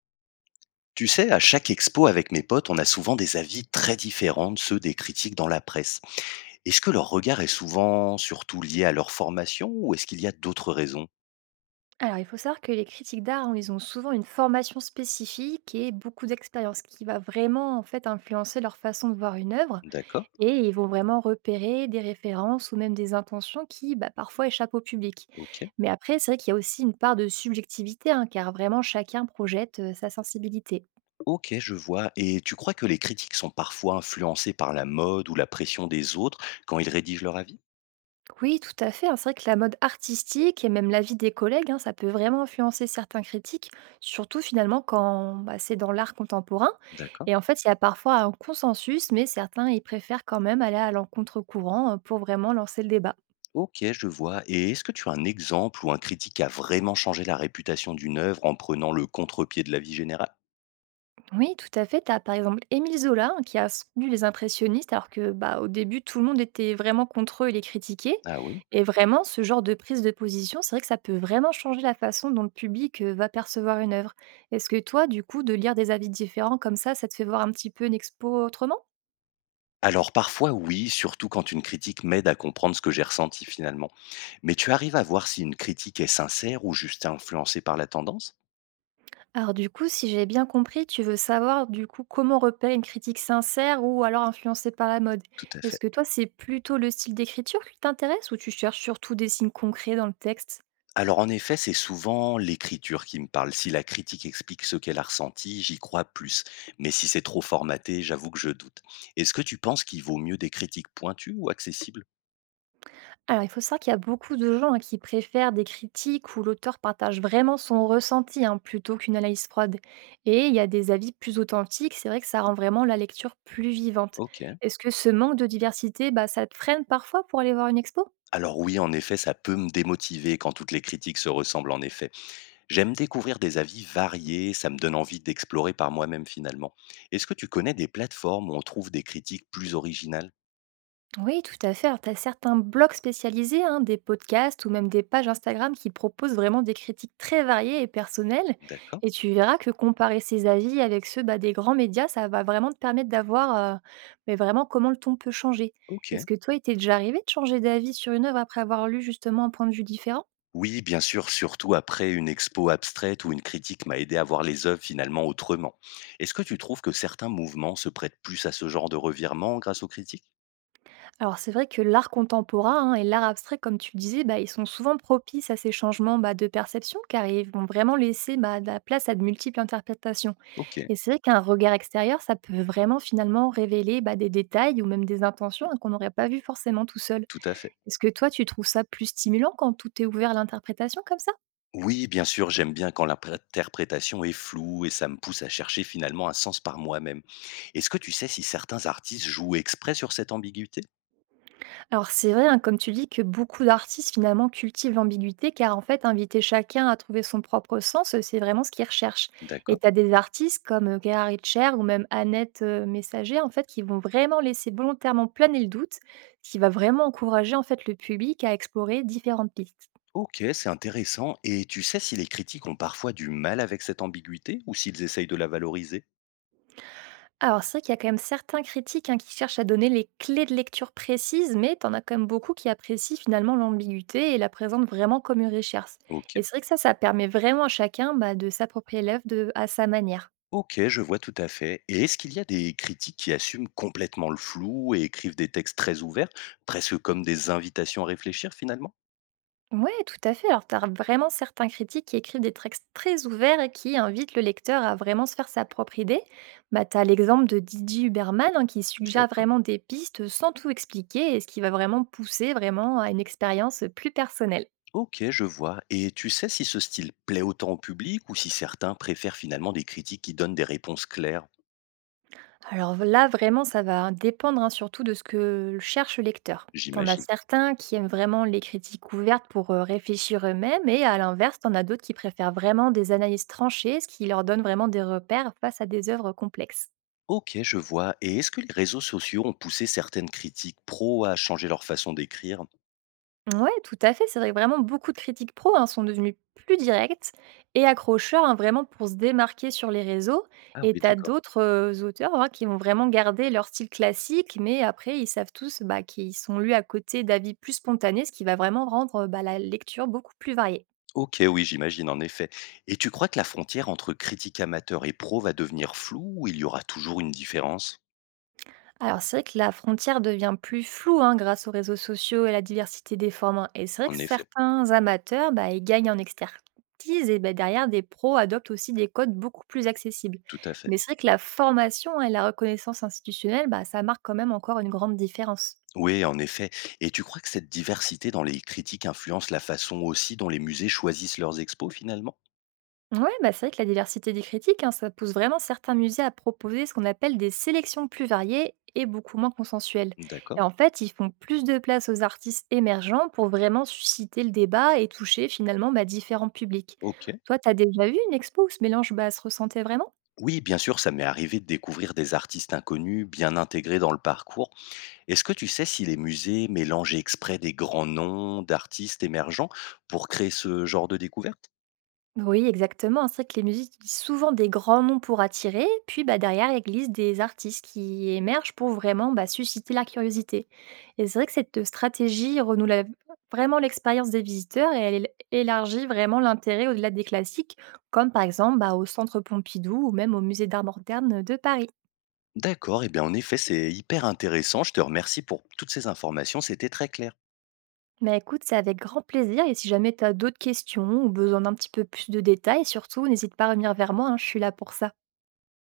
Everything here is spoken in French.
Tu sais, à chaque expo avec mes potes, on a souvent des avis très différents de ceux des critiques dans la presse. Est-ce que leur regard est souvent surtout lié à leur formation ou est-ce qu'il y a d'autres raisons? Alors, il faut savoir que les critiques d'art, hein, ils ont souvent une formation spécifique et beaucoup d'expérience, qui va vraiment en fait influencer leur façon de voir une œuvre. D'accord. Et ils vont vraiment repérer des références ou même des intentions qui, bah, parfois, échappent au public. Ok. Mais après, c'est vrai qu'il y a aussi une part de subjectivité, hein, car vraiment chacun projette sa sensibilité. Ok, je vois. Et tu crois que les critiques sont parfois influencées par la mode ou la pression des autres quand ils rédigent leur avis? Oui, tout à fait, hein. C'est vrai que la mode artistique et même l'avis des collègues, hein, ça peut vraiment influencer certains critiques, surtout finalement quand bah, c'est dans l'art contemporain. D'accord. Et en fait, il y a parfois un consensus, mais certains, ils préfèrent quand même aller à l'encontre courant pour vraiment lancer le débat. Ok, je vois. Et est-ce que tu as un exemple où un critique a vraiment changé la réputation d'une œuvre en prenant le contre-pied de la vie générale? Oui, tout à fait. Tu as par exemple Émile Zola hein, qui a soutenu les impressionnistes alors que bah, au début tout le monde était vraiment contre eux et les critiquait. Ah oui. Et vraiment, ce genre de prise de position, c'est vrai que ça peut vraiment changer la façon dont le public va percevoir une œuvre. Est-ce que toi, du coup, de lire des avis différents comme ça te fait voir un petit peu une expo autrement? Alors parfois oui, surtout quand une critique m'aide à comprendre ce que j'ai ressenti finalement. Mais tu arrives à voir si une critique est sincère ou juste influencée par la tendance? Alors du coup, si j'ai bien compris, tu veux savoir du coup comment repérer une critique sincère ou alors influencée par la mode. Tout à Est-ce fait. que toi, c'est plutôt le style d'écriture qui t'intéresse ou tu cherches surtout des signes concrets dans le texte? Alors en effet, c'est souvent l'écriture qui me parle. Si la critique explique ce qu'elle a ressenti, j'y crois plus. Mais si c'est trop formaté, j'avoue que je doute. Est-ce que tu penses qu'il vaut mieux des critiques pointues ou accessibles? Alors, il faut savoir qu'il y a beaucoup de gens hein, qui préfèrent des critiques où l'auteur partage vraiment son ressenti hein, plutôt qu'une analyse froide. Et il y a des avis plus authentiques, c'est vrai que ça rend vraiment la lecture plus vivante. Ok. Est-ce que ce manque de diversité, bah, ça te freine parfois pour aller voir une expo? Alors oui, en effet, ça peut me démotiver quand toutes les critiques se ressemblent en effet. J'aime découvrir des avis variés, ça me donne envie d'explorer par moi-même finalement. Est-ce que tu connais des plateformes où on trouve des critiques plus originales? Oui, tout à fait. Alors, tu as certains blogs spécialisés, hein, des podcasts ou même des pages Instagram qui proposent vraiment des critiques très variées et personnelles. D'accord, Et tu verras que comparer ces avis avec ceux bah, des grands médias, ça va vraiment te permettre d'avoir mais vraiment comment le ton peut changer. ok. Est-ce que toi, il t'est déjà arrivé de changer d'avis sur une œuvre après avoir lu justement un point de vue différent? Oui, bien sûr, surtout après une expo abstraite ou une critique m'a aidé à voir les œuvres finalement autrement. Est-ce que tu trouves que certains mouvements se prêtent plus à ce genre de revirement grâce aux critiques? Alors c'est vrai que l'art contemporain hein, et l'art abstrait, comme tu le disais, bah, ils sont souvent propices à ces changements bah, de perception car ils vont vraiment laisser bah, de la place à de multiples interprétations. Ok, Et c'est vrai qu'un regard extérieur, ça peut vraiment finalement révéler, bah, des détails ou même des intentions, hein, qu'on n'aurait pas vues forcément tout seul. tout à fait. Est-ce que toi, tu trouves ça plus stimulant quand tout est ouvert à l'interprétation comme ça? Oui, bien sûr, j'aime bien quand l'interprétation est floue et ça me pousse à chercher finalement un sens par moi-même. Est-ce que tu sais si certains artistes jouent exprès sur cette ambiguïté? Alors c'est vrai, hein, comme tu dis, que beaucoup d'artistes finalement cultivent l'ambiguïté car inviter chacun à trouver son propre sens, c'est vraiment ce qu'ils recherchent. Et D'accord. tu as des artistes comme, Guerard Richer ou même Annette, Messager en fait qui vont vraiment laisser volontairement planer le doute, ce qui va vraiment encourager en fait le public à explorer différentes pistes. Ok, c'est intéressant. Et tu sais si les critiques ont parfois du mal avec cette ambiguïté ou s'ils essayent de la valoriser? Alors c'est vrai qu'il y a quand même certains critiques, hein, qui cherchent à donner les clés de lecture précises, mais t'en as quand même beaucoup qui apprécient finalement l'ambiguïté et la présentent vraiment comme une richesse. Ok. Et c'est vrai que ça permet vraiment à chacun bah, de s'approprier l'œuvre à sa manière. Ok, je vois tout à fait. Et est-ce qu'il y a des critiques qui assument complètement le flou et écrivent des textes très ouverts, presque comme des invitations à réfléchir finalement? Ouais, tout à fait. Alors, tu as vraiment certains critiques qui écrivent des textes très ouverts et qui invitent le lecteur à vraiment se faire sa propre idée. Bah, tu as l'exemple de Didier Huberman hein, qui suggère D'accord. vraiment des pistes sans tout expliquer et ce qui va vraiment pousser vraiment à une expérience plus personnelle. Ok, je vois. Et tu sais si ce style plaît autant au public ou si certains préfèrent finalement des critiques qui donnent des réponses claires? Alors là, vraiment, ça va dépendre, hein, surtout de ce que cherche le lecteur. T'en as J'imagine. certains qui aiment vraiment les critiques ouvertes pour, réfléchir eux-mêmes et à l'inverse, t'en as d'autres qui préfèrent vraiment des analyses tranchées, ce qui leur donne vraiment des repères face à des œuvres complexes. Ok, je vois. Et est-ce que les réseaux sociaux ont poussé certaines critiques pro à changer leur façon d'écrire? Ouais, tout à fait. C'est vrai que vraiment beaucoup de critiques pro hein, sont devenues plus directes et accrocheurs hein, vraiment pour se démarquer sur les réseaux. Ah Et oui, tu as d'accord. d'autres auteurs hein, qui vont vraiment garder leur style classique, mais après, ils savent tous bah, qu'ils sont lus à côté d'avis plus spontanés, ce qui va vraiment rendre la lecture beaucoup plus variée. OK, oui, j'imagine en effet. Et tu crois que la frontière entre critique amateur et pro va devenir floue ou il y aura toujours une différence? Alors, c'est vrai que la frontière devient plus floue hein, grâce aux réseaux sociaux et la diversité des formes, hein. Et c'est vrai que En effet, certains amateurs, bah, ils gagnent en expertise et bah, derrière, des pros adoptent aussi des codes beaucoup plus accessibles. tout à fait. Mais c'est vrai que la formation et la reconnaissance institutionnelle, bah, ça marque quand même encore une grande différence. Oui, en effet. Et tu crois que cette diversité dans les critiques influence la façon aussi dont les musées choisissent leurs expos finalement? Ouais, bah c'est vrai que la diversité des critiques, hein, ça pousse vraiment certains musées à proposer ce qu'on appelle des sélections plus variées et beaucoup moins consensuelles. Et D'accord. Ils font plus de place aux artistes émergents pour vraiment susciter le débat et toucher finalement bah, différents publics. OK. Toi, t'as déjà vu une expo où ce mélange bah, se ressentait vraiment? Oui, bien sûr, ça m'est arrivé de découvrir des artistes inconnus bien intégrés dans le parcours. Est-ce que tu sais si les musées mélangent exprès des grands noms d'artistes émergents pour créer ce genre de découverte? Oui, exactement. C'est vrai que les musiques utilisent souvent des grands noms pour attirer, puis bah, derrière, elles glissent des artistes qui émergent pour vraiment bah, susciter la curiosité. Et c'est vrai que cette stratégie renoue vraiment l'expérience des visiteurs et elle élargit vraiment l'intérêt au-delà des classiques, comme par exemple bah, au Centre Pompidou ou même au Musée d'art moderne de Paris. D'accord et bien, en effet, c'est hyper intéressant. Je te remercie pour toutes ces informations, c'était très clair. Mais écoute, c'est avec grand plaisir et si jamais tu as d'autres questions ou besoin d'un petit peu plus de détails, surtout, n'hésite pas à revenir vers moi, hein, je suis là pour ça.